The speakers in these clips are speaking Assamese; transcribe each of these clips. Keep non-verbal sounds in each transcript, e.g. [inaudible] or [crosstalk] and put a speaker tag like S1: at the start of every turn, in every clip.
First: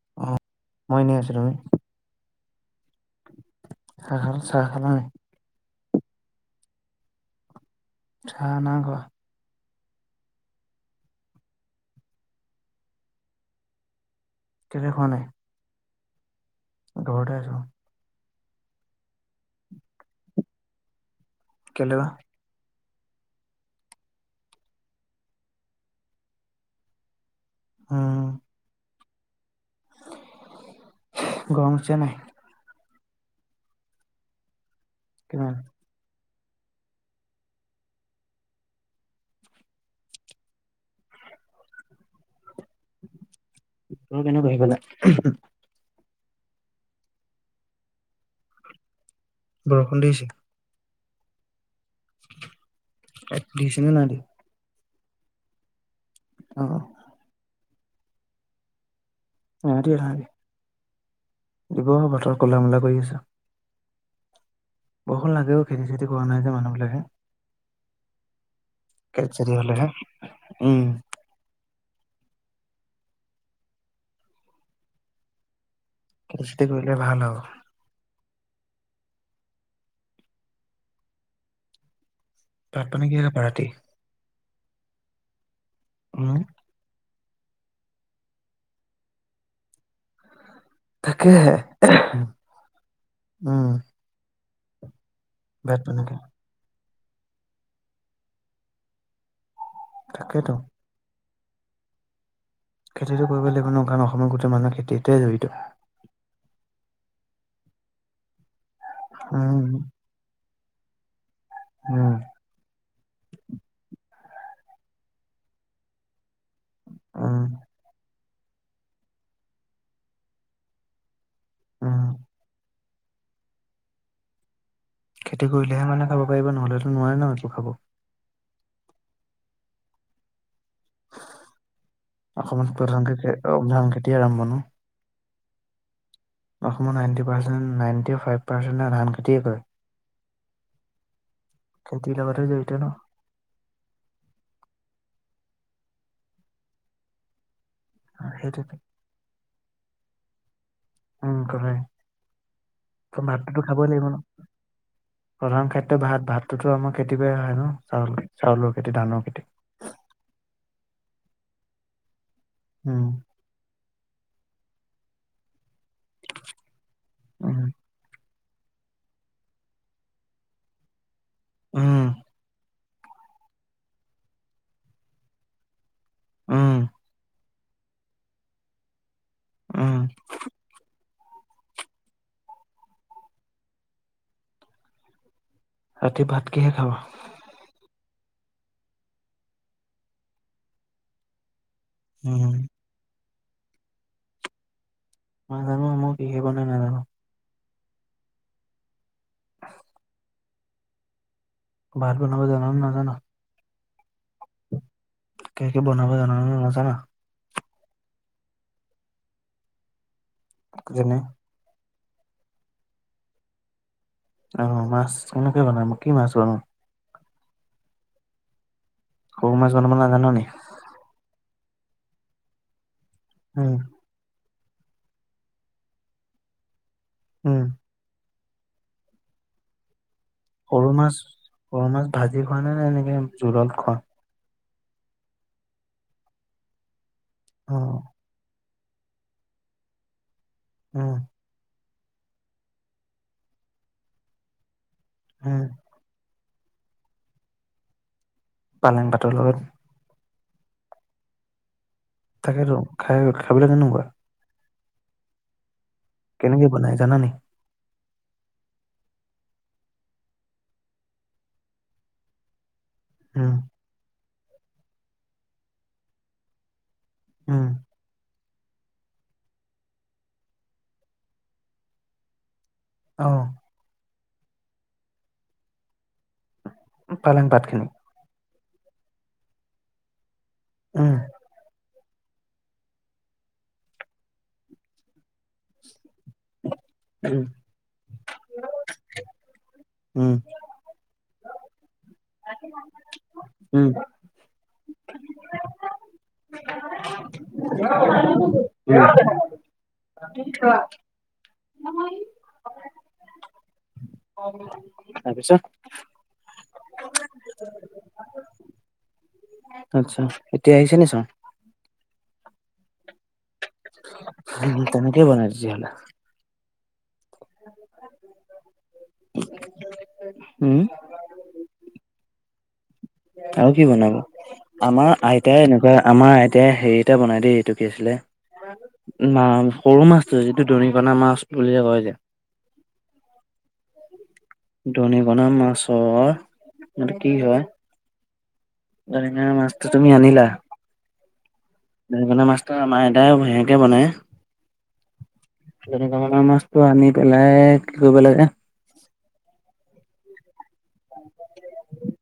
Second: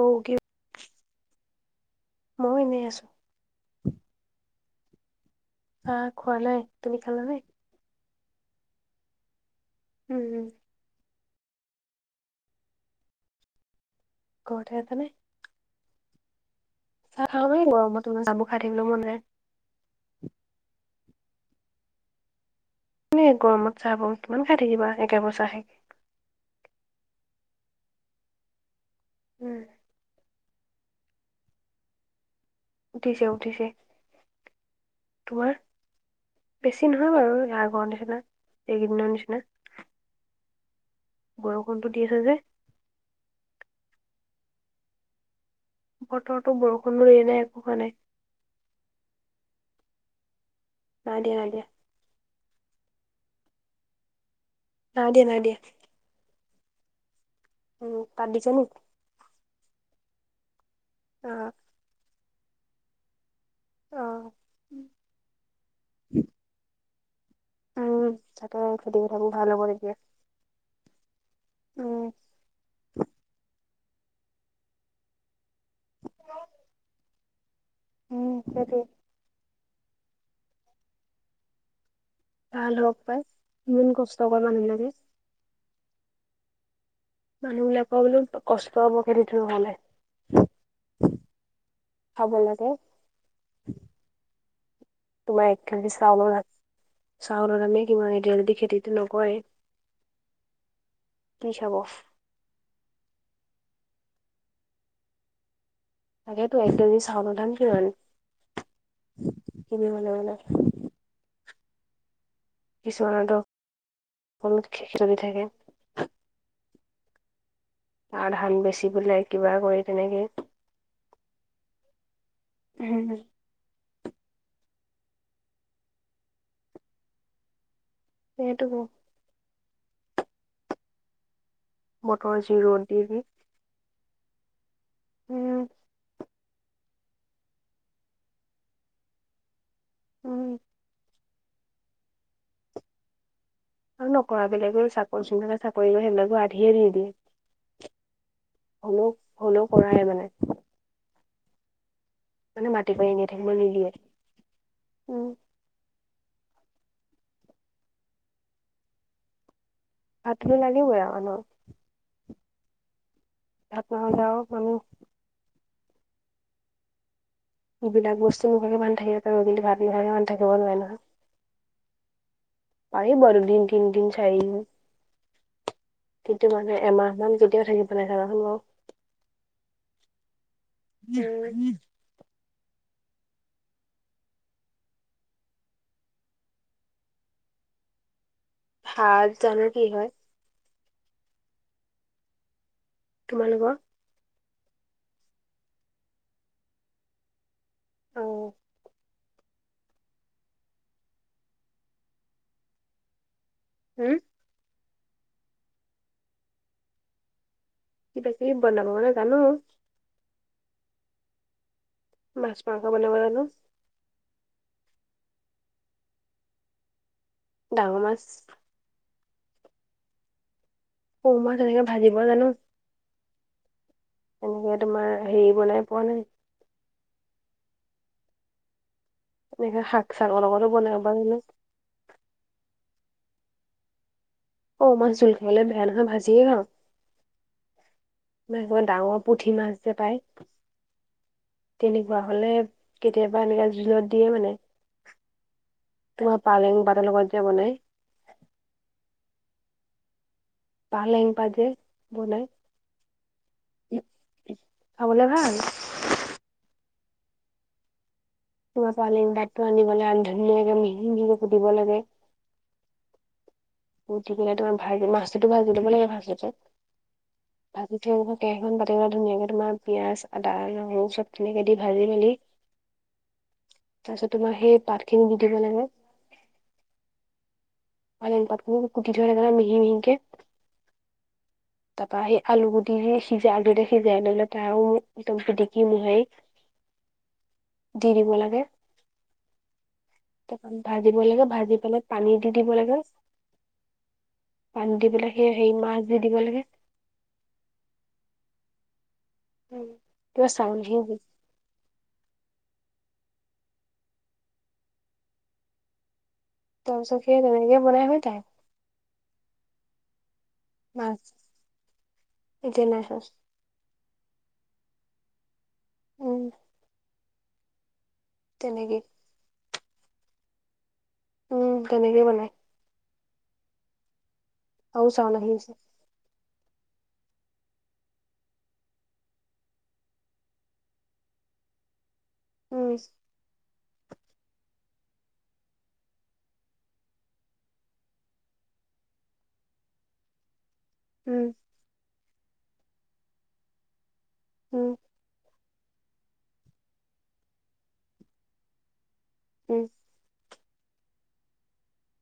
S1: অ', কি?
S2: মই এনে আছোঁ ৰবা।
S1: মইও এনেই আছোঁ।
S2: সেই চাহ খালা।
S1: আহা খোৱা নাই তুমি খালা নে।
S2: চাহ নাখোৱা।
S1: উম, উম। ঘৰতে
S2: কেলে
S1: আছা
S2: খোৱা
S1: নে?
S2: নাই
S1: চাহ
S2: ঘৰতে আছো
S1: খাৱনি গৰমত তামোল খাই থাকিবলৈও মন যায়।
S2: কেইলে বা।
S1: এনে গৰমত চাহ বোৰ কিমান খাই থাকিবা একেবোৰ চাহে।
S2: উম।
S1: উম।
S2: গৰম উঠিছে নাই।
S1: উঠিছে উঠিছে
S2: কিমান
S1: তোমাৰ। বেছি নহয় বাৰু ইয়াৰ আগৰ নিচিনা এইকেইদিনৰ নিচিনা। বৰষুণটো দি আছে যে।
S2: বতৰ কেনেকুৱা সেইফালে?
S1: বতৰতো বৰষুণো দিয়া নাই একো হোৱা নাই।
S2: বৰষুণ দিছে?
S1: নাই দিয়া নাই দিয়া।
S2: তাত দিছে নে নাই দিয়া?
S1: নাই দিয়া নাই দিয়া।
S2: অ।
S1: উম, তাত দিছে নি?
S2: নাই দিয়া নাই দিয়া।
S1: অঁ।
S2: দিব বতৰ ক'লা ম'লা কৰি আছে।
S1: অ'।
S2: বৰষুণ লাগেও খেতি চেতি কৰা নাই যে মানুহবিলাকে।
S1: উম তাকে খেতি পথাৰবোৰ
S2: চেতি
S1: ভাল হ'ব
S2: হ'লেহে
S1: লাগে।
S2: উম।
S1: উম।
S2: খেতি কৰিলে ভাল হ'ব।
S1: উম সেইটোৱে। ভাল
S2: ভাত
S1: হওক
S2: পানী
S1: পায়
S2: কিহে খাবা ৰাতি
S1: ইমান কষ্ট কৰে মানুহবিলাকে।
S2: উম।
S1: মানুহবিলাকৰ বোলো কষ্ট হ'ব সেইটোতো হোৱা নাই।
S2: তাকেহে,
S1: লাগে
S2: উম।
S1: তোমাৰ এক
S2: ভাত
S1: কেজি
S2: পানী
S1: চাউলৰ দাম চাউলৰ দামে কিমান এতিয়া যদি খেতিতো নকৰে।
S2: তাকেইতো।
S1: কি চাব?
S2: খেতিটো কৰিব লাগিব ন কাৰণ অসমৰ গোটেই মানুহে খেতিতে জড়িত।
S1: তাকেতো এক কেজি চাউলৰ দাম কিমান
S2: উম
S1: কিনিবলৈ গ'লে।
S2: উম।
S1: কিছুমানৰটো কমকে খেতি থাকে।
S2: অঁ।
S1: আৰু ধান বেচিবলে কিবা কৰি তেনেকে।
S2: উম।
S1: উম।
S2: খেতি কৰিলেহে মানুহে খাব পাৰিব নহ'লেতো নোৱাৰে ন একো খাব।
S1: সেইটো হয়। বতৰ যি
S2: অসমৰ
S1: ৰ'দ দি
S2: প্ৰধান
S1: দি
S2: কৃষি অ ধান খেতিয়ে আৰম্ভ ন?
S1: উম।
S2: অসমৰ নাইনটি পাৰ্চেণ্টে, নাইটি ফাইভ পাৰ্চেন্টে ধান খেতিয়ে কৰে।
S1: উম।
S2: খেতি লগাতে জঢ়িত ন?
S1: আৰু নকৰা বেলেগেও চাকৰি যোনবিলাক চাকৰি কৰে সেইবিলাকো আধিয়ে দি দিয়ে।
S2: অ', সেইটোতো।
S1: হলেও হলেও কৰাই মানে।
S2: উম কলে
S1: মানে মাটি বাৰী এনেই থাকিব
S2: ভাতটোতো খাবই
S1: নিদিয়ে
S2: লাগিব ন
S1: উম
S2: প্ৰধান খাদ্ ত ভাত ভাততো আমাৰ খেতি পা আহে ন চাউল চাউলৰ খেতি ধানৰ খেতি।
S1: ভাতো লাগিবই আআমি
S2: উম।
S1: ভাত নহলে আৰু মানুহ
S2: উম
S1: ইবিলাক বস্তু নহলেও মানুহে থাকিব পাৰিব কিন্তু ভাত নোহোৱাকে মানুহ থাকিব নোৱাৰে নহয়।
S2: উম
S1: পাৰিব দুদিন তিনদিন চাৰিদিন কিন্তু
S2: উম,
S1: মানুহ এমাহ মান যদি কেতিয়া থাকিব নোৱাৰে চাবাচোন বাৰু।
S2: উম
S1: উম।
S2: বাকী ভাত কিহে খাবা।
S1: সাজঁ জানো কি হয়।
S2: উম।
S1: তোমালোকৰ?
S2: নাজানো নহয় কিহে জানো বনাব
S1: উম
S2: [unintelligible] ভাত বনাবা জানা নে নাজানা।
S1: হুম।
S2: কিবা কিবি বনাব জানা নে নাজনা।
S1: এতিয়া কত বনাবা নহলে জানো বাও
S2: আকো বনাই
S1: মাছ মাংস বনাব জানো।
S2: অ', মাছ কেনেকে বনাম কি মাছ বনোৱা।
S1: ডাঙৰ মাছ।
S2: সৰু মাছ বনাব নাজানা নি
S1: সৰু মাছ তেনেকে ভাজিব জানো।
S2: উম।
S1: এনেকে তোমাৰ হেৰি বনাই পোৱা নাই।
S2: উম।
S1: এনেকে শাক চাকৰ লগতো
S2: সৰু
S1: বনাব
S2: মাছ
S1: জানো
S2: সৰু মাছ ভাজি খুৱোৱা নে এনেকে জোলত খোৱা
S1: সৰু মাছ জোল খাবলে বেয়া নহয় ভাজিয়ে খাও
S2: হুম
S1: মাছ যে ডাঙৰ পুঠি মাছ যে পায়
S2: উম
S1: তেনেকুৱা হলে কেতিয়াবা এনেকা জোলত দিয়ে মানে
S2: উম
S1: তোমাৰ পালেং পাতৰ লগত যে বনাই।
S2: পালেং পাতৰ লগত।
S1: পালেং পাত যে। বনাই
S2: তাকে ত খাই খাবলে কেনেকুৱা
S1: খাবলে ভাল
S2: কেনেকে বনাই জানা নি
S1: ওৱা পালেং [unintelligible] আনিবলে আন ধুনীয়াকে মিহি মিহিকে কুতিব লাগে।
S2: উম
S1: উঠি কিনে তোমাৰ ভাজি মাছটো ভাজি লব লাগে ফাষ্টতে
S2: উম
S1: দি থৈ আহিব কেৰাহীখন পাতি পেলাই ধুনীয়াকে তোমাৰ পিঁয়াজ, আদা, নহৰু চব ধুনীয়াকে দি ভাজি মেলি
S2: অহ
S1: তাৰ পিছত তোমাৰ সেই পাত খিনি দি দিব লাগে।
S2: পালেং পাত খিনি
S1: পালেং পাতবোৰ কুটি [unintelligible] মিহি মিহিকে
S2: উম
S1: তাপা সেই আলু গুটিৰি সিজা আলুৰে সিজাই লৈ লৈ তাৰ আও একদম পিটিকি মোহাৰি
S2: উম
S1: দি দিব লাগে
S2: উম
S1: ভাজিব লাগে ভাজি পেলাই পানী দি দিব লাগে।
S2: উম
S1: পানী দি পেলাই সেই হেৰি মাছ দি দিব লাগে।
S2: [unintelligible]
S1: উ কিবা চাউণ্ড আহি গ'ল
S2: নহয় আও কোনোবা তাৰ পিছত
S1: তাৰ পিছত সেই তেনেকে বনাই হয় তাই
S2: আচ্ছা এতিয়া আহিছে নি
S1: মাছ এতিয়া নাই হয়
S2: তেনেকেই বনাইছি হ'লে
S1: উম তেনেকে
S2: উম
S1: উম তেনেকে বনায়।
S2: আৰু কি বনাব
S1: আৰু
S2: আমাৰ
S1: চাউল আহি
S2: আইতাই
S1: আছে
S2: এনেকুৱা আমাৰ আইতাই হেৰি এটা বনাই দেই এইটো কি আছিলে মা সৰু মাছটো যিটো দৰিকণা মাছ বুলি যে কয় যে
S1: উম
S2: দনিকনা মাছৰ এটো কি হয় দনিকনা মাছতো তুমি আনিলা
S1: উম
S2: দনিকনা মাছটো আমাৰ আইতাই এনেকে বনাই
S1: উম
S2: দনিকনা মাছটো আনি পেলাই কি কৰিব লাগে
S1: উম
S2: [unintelligible]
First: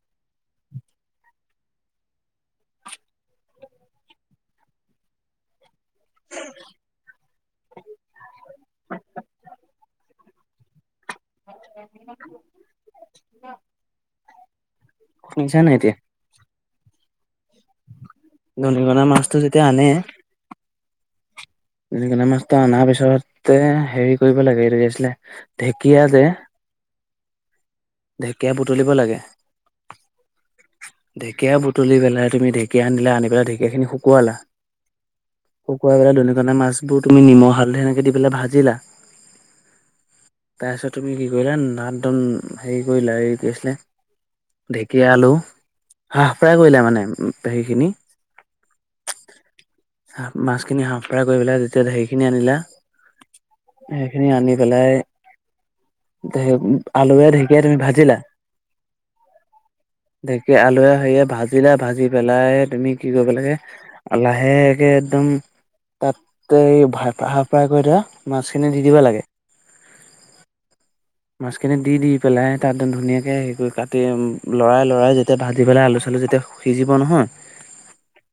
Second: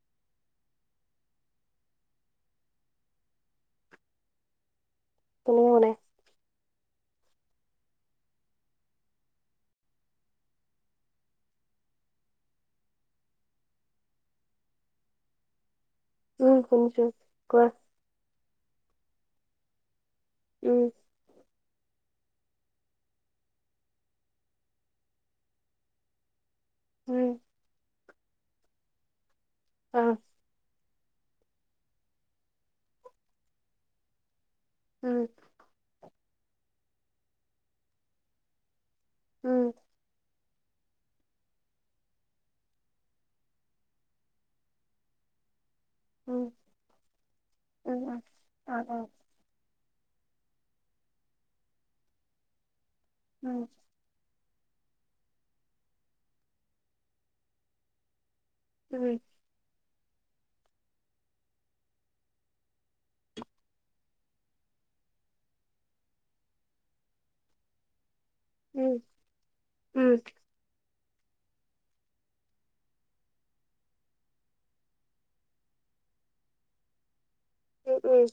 S1: কেনেকে বনাই
S2: [unintelligible] [unintelligible] [unintelligible] শুনিছা নাই এতিয়া
S1: উম শুনিছো কোৱা
S2: দনিকণা মাছটো যেতিয়া আনে
S1: উম
S2: দনিকনা মাছটো অনাৰ পিছতে হেৰি কৰিব লাগে এইটো আছিলে ঢেকীয়া যে
S1: উম
S2: ঢেকীয়া বুটলিব লাগে
S1: অ
S2: ঢেকীয়া বুটলি পেলাই তুমি ঢেকীয়া আনিলা আনি পেলাই ঢেঁকীয়া খিন শুকুৱালা
S1: উম
S2: শুকুৱাই পেলাই দনিকনা মাছবোৰ তুমি নিমখ হালধি এনেকে দি পেলাই ভাজিলা
S1: উম
S2: তাৰপিছত তুমি কি কৰিলা নাদম হেৰি কৰিলা এই কি আছিলে ঢেকীয়া আলু হাফ
S1: উম
S2: ফ্ৰাই কৰিলে মানে পেহীখিনি
S1: উম উম অ অ
S2: হা মাছখিনি হাঁফ ফ্ৰাই কৰি পেলাই তেতিয়া হেৰি খিনি আনিলা
S1: উম
S2: সেইখিনি আনি পেলাই আলুৱে ঢেকীয়া তুমি ভাজিলা
S1: উম
S2: ঢেঁকীয়া আলুুৱে হেৰিয়ে ভাজিলা ভাজি পেলাই তুমি কি কৰিব লাগে লাহেকে একদম তাতেই ভাই ভাই হাফ ফ্ৰাই কৰি থোৱা মাছখিনি দি
S1: উম
S2: দিব লাগে
S1: উম
S2: মাছখিনি দি দি পেলাই তাত ধু ধুনীয়াকে হেৰি কৰি কাটি লৰাই লৰাই যেতিয়া ভাজি পেলাই আলু চালু যেতিয়া সিজিব নহয়
S1: উম উম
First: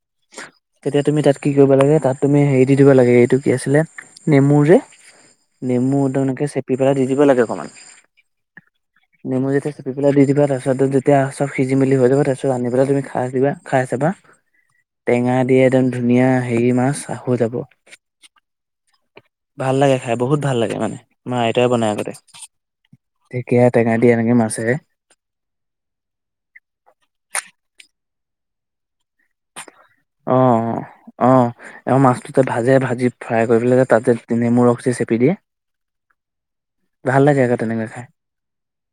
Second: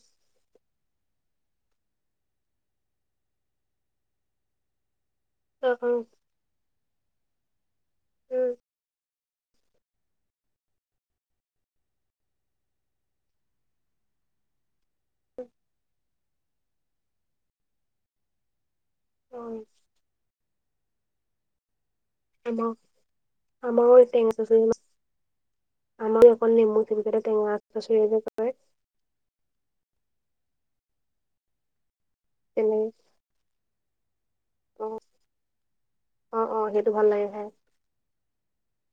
S2: তেতিয়া তুমি তাত কি কৰিব লাগে তাত তুমি হেৰি দি দিবা লাগে এইটো কি আছিলে নেমুৰ যে
S1: অ অ
S2: নেমু একদম এনেকে চেপি পেলাই দি দিব লাগে অকণমান
S1: উম
S2: নেমু যেতিয়া চপি পেল দি দিব তাৰপিছত যেতিয়া চব সিজি মি হৈ যাব তাৰ পিছত আনি পাই তুমি খাই দিবা খাই চাবা টেঙা দি একদম ধুনীয়া হেৰি মাছ আহো হৈ যাব
S1: অ
S2: ভাল লাগে খাই বহুত ভাল লাগে মানে আমাৰ আইতাই বন আগতে ঢেকীয়া টেঙা দি এনেকে মাছেৰে
S1: [unintelligible] আমাৰো অকল নেমু চেমকেটা টেঙা আগটো [unintelligible]
S2: অ অ আৰু মাছটোতে ভাজে
S1: তেনেকে
S2: ভাজি ফ্ৰাই কৰি পেলাই যে তাতে যে নেমু ৰখ যে
S1: অ',
S2: চেপি দিয়ে
S1: অ', অ', সেইটো
S2: ভাল
S1: খাই
S2: লাগে আকৌ তেনেকৈ খাই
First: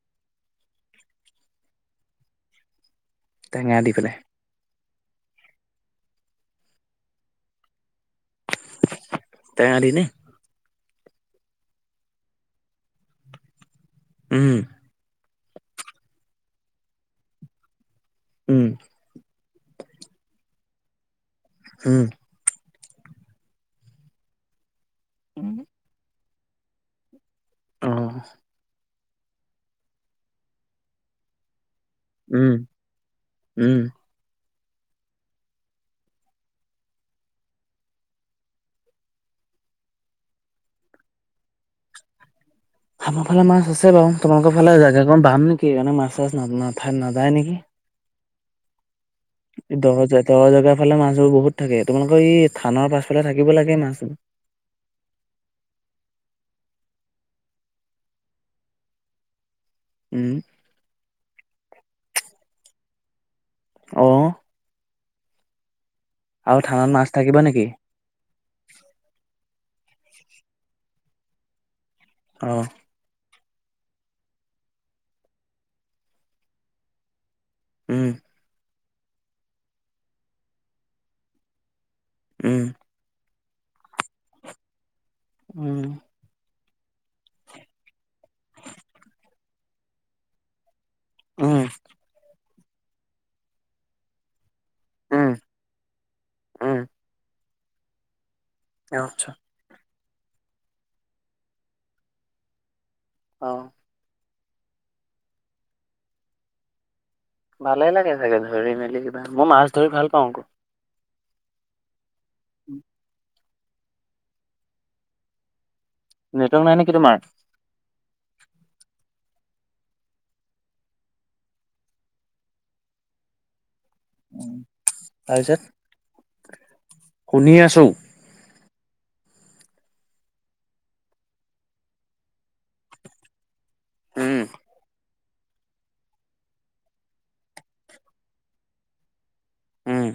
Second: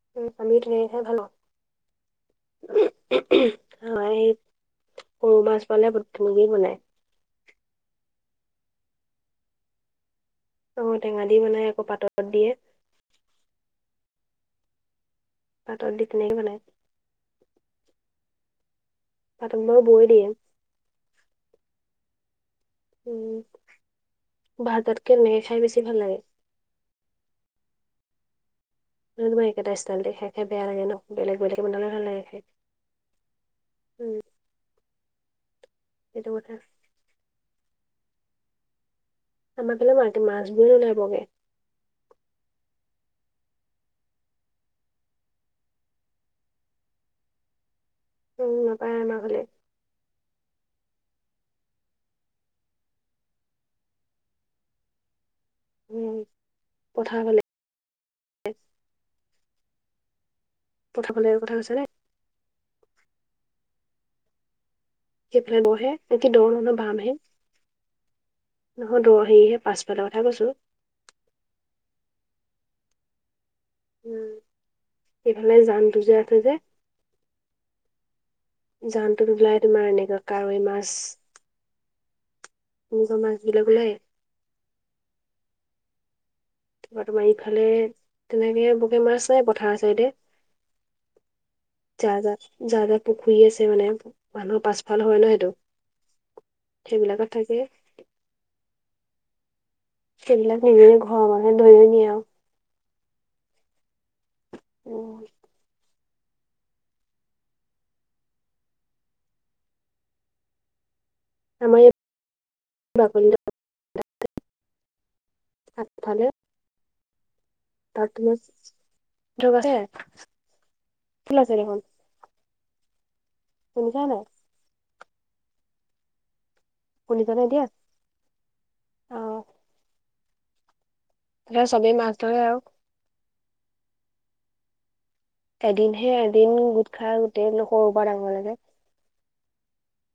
S1: [unintelligible] সৰু মাছ
S2: টেঙা দি
S1: পালে
S2: পেলাই
S1: ভূতোক তেনেকৈ বনাই
S2: তেঙা দি নে
S1: ঔ টেঙা দি বনাই আকৌ পাতত দিয়ে
S2: উম
S1: পাতত দি তেনেকে বনাই
S2: উম
S1: পাতক বাৰু বৈ দিয়ে
S2: উম
S1: উম ভাৰততকে মে খাই বেছি ভাল লাগে।
S2: অ।
S1: এ তোমাৰ একেইটা ষ্টাইলতে খাই খাই বেয়া লাগে ন বেলেগ বেলেগ কে বনালে ভাল লাগে খাই,
S2: উম
S1: উম। সেইটো কথা। আমাৰ ফালে বাৰকে মাছবোৰ ওলাইবগে।
S2: আমাৰ ফালে মাছ আছে বাৰু তোমালোকৰ ফালে জাগাকণ বাম নেকি সকাৰে মাছ চাছ নঠাই নাযায় নেকি?
S1: উম নাপায় আমাৰ ফালে।
S2: দৰ দৰ জেগাৰ ফালে মাছবোৰ বহুত থাকে তোমালোকৰ ই থানৰ পাছফালে থাকিব লাগে মাছ।
S1: উম পথাৰ ফালে।
S2: ওম।
S1: পথাৰ ফালে কথা কৈছে নে?
S2: অ।
S1: সেফালে বৰ হে এতিয়া দৰ
S2: আৰু
S1: হেনো
S2: থানাত
S1: বাম
S2: মাছ
S1: হে।
S2: থাকিব নেকি
S1: নহয় দৌৰ হেৰিহে পাছফালৰ কথা কৈছো।
S2: অ।
S1: উম এইফালে জানটো যে আছে যে
S2: উম।
S1: জানটোত ওলাই তোমাৰ এনেকুৱা কাৱৈ মাছ
S2: উম
S1: নিজৰ মাছবিলাক ওলাই।
S2: উম।
S1: তোমাৰ তোমাৰ ইফালে তেনেকে বকে মাছ নাই পথাৰ চাইডে।
S2: উম
S1: যা যা যা যা পুখুৰি আছে মানে মানুহৰ পাছ- ভাল হয়
S2: উম
S1: ন সেইটো
S2: উম
S1: সেইবিলাকত থাকে।
S2: [unintelligible]
S1: সেইবিলাক নিজে ঘৰৰ মানুহে ধৈ নিয়ে আও।
S2: অ।
S1: উ।
S2: ভালে লাগে চাগে ধৰি মেলি কিবা, মই মাছ ধৰি ভাল পাওঁ আকৌ।
S1: আমাৰ এইব বাকলি দাও আগফালে
S2: নেটৱৰ্ক নাই নেকি তোমাৰ?
S1: [unintelligible] ফুল আছে দেখোন শুনিছা নাই?
S2: উম তাৰপিছত
S1: শুনিছনে
S2: শুনি
S1: এতিয়া?
S2: আছো।
S1: অ হে সবেই মাছ ধৰে আও।
S2: উম।
S1: এদিনহে এদিন গোট খাই গোটেই ল সৰু পা ডাঙৰ লৈকে।
S2: উম।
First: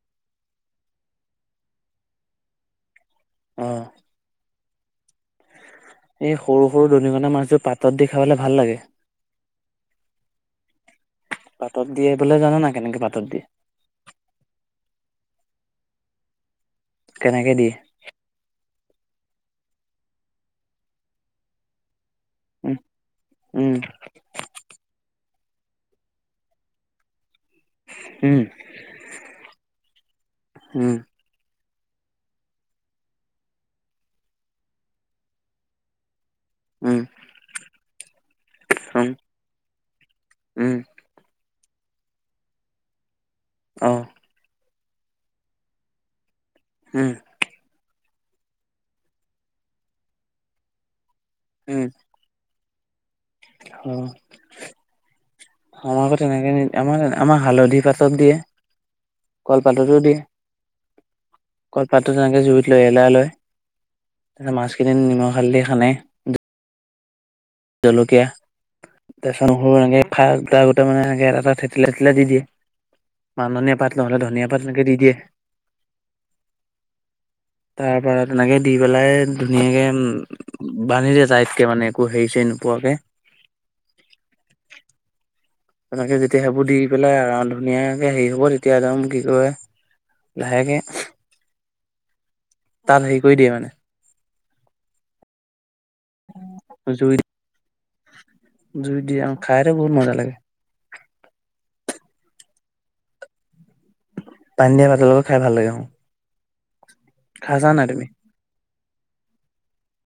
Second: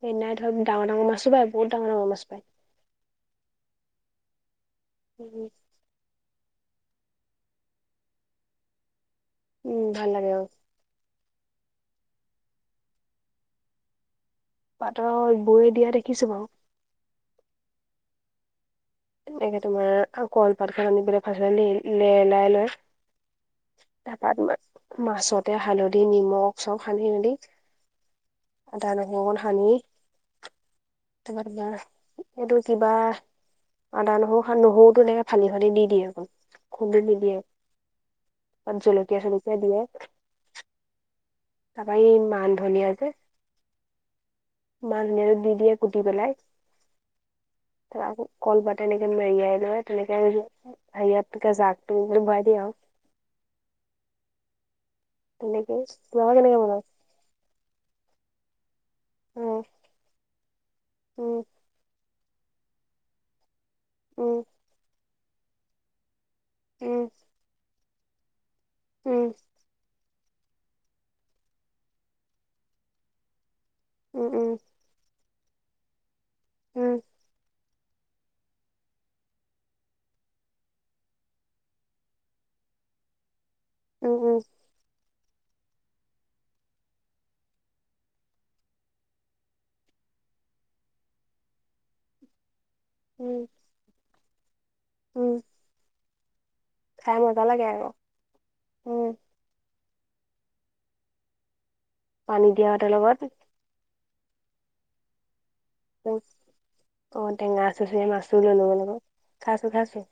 S1: সেইদিনাই ধব ডাঙৰ ডাঙৰ মাছো পায়, বহু ডাঙৰ ডাঙৰ মাছ পায়।
S2: অ।
S1: [unintelligible]
S2: এ সৰু সৰু দনিকনা মাছবোৰ পাতত দি খাবলে ভাল লাগে।
S1: উম, ভাল লাগে। অ,
S2: পাতত দিয়ে বোলে, জান না, নাই কেনেকে পাতত দিয়ে?
S1: পাতত বৌ, দিয়া দেখিছো বাৰু।
S2: কেনেকে দিয়ে?
S1: এনেকে তোমাৰ কলপাত খান, আনি পেলাই [inaudible] লেলাই লয়।
S2: উম উম
S1: তাৰপৰা তোমাৰ মাছতে হালধি নিমখ চব, সানি মেলি
S2: উম
S1: আদা, নহৰু অকণ সানি
S2: উম।
S1: [unintelligible] এইটো কিবা আদা নহৰু, সা-নহৰুতো এনেকে ফালি, ফালি দি দিয়ে আকৌ।
S2: উম
S1: খুন্দি নিদিয়ে, তাত
S2: উম
S1: জলকীয়া-চলকীয়া দিয়ে।
S2: উম,
S1: তাৰপা এই মান ধনিয় যে
S2: অ,
S1: মান ধনিয়াটো দি দিয়ে কুটি পেলাই।
S2: উম,
S1: আকৌ কলপাত এনেকে মেৰিয়াই লয়, তেনেকে হেৰিয়াতে
S2: উম
S1: জাগটো, মানে বৰাই দিয়ে আৰু।
S2: অ,
S1: তেনেকেই
S2: আমাৰ আকৌ,
S1: তোমালোকে
S2: যেনেকে
S1: কেনেকে
S2: নিদিয়ে,
S1: বনোৱা?
S2: আমা আমা হালধি পাতত দিয়ে,
S1: উম
S2: কলপাততো দিয়ে।
S1: উম
S2: কলপাতটো তেনেকে জুইত লেলিয়াই লয়।
S1: উম,
S2: তাৰপিছত মাছখিনি নিমখ, হালধি সানে
S1: উম,
S2: জলকীয়া, তে চাও [inaudible] মানে এনেক এটা থেতেলিয়াই, থেতেলিয়াই দি দিয়ে, মান ধনিয়া পাত নহ'লে,
S1: উম উম
S2: ধনিয়া
S1: উম
S2: পাত, এনেকে দি দিয়ে।
S1: উম,
S2: তাৰ পৰা তেনেকে দি পেলাই, ধুনীয়াকে উম, বান্ধি দিয়ে তাইতকে মানে একো হেৰি চে, নোপোৱাকে।
S1: উম, উম,
S2: তেনেকে, যেতিয়া সেইবোৰ দি পেলাই আৰু ধুনীয়াকে হেৰি হ'ব তেতিয়া একদম কি কয়। লাহেকে তাত হেৰি
S1: উম
S2: কৰি দিয়ে মানে।
S1: উম,
S2: জুই
S1: খাই মজা লাগে আৰু।
S2: জুই দিয়ে আৰু, খাইটো বহুত মজা লাগে।
S1: পানী দিয়া ভাতৰ, লগত
S2: পানী দিয়া ভাতৰ লগত খাই ভাল লাগে। উম,
S1: অ, ঔটেঙা
S2: তুমি?
S1: চুচৰি মাছটো লৈ লব লাগে খাইছো, খাইছো,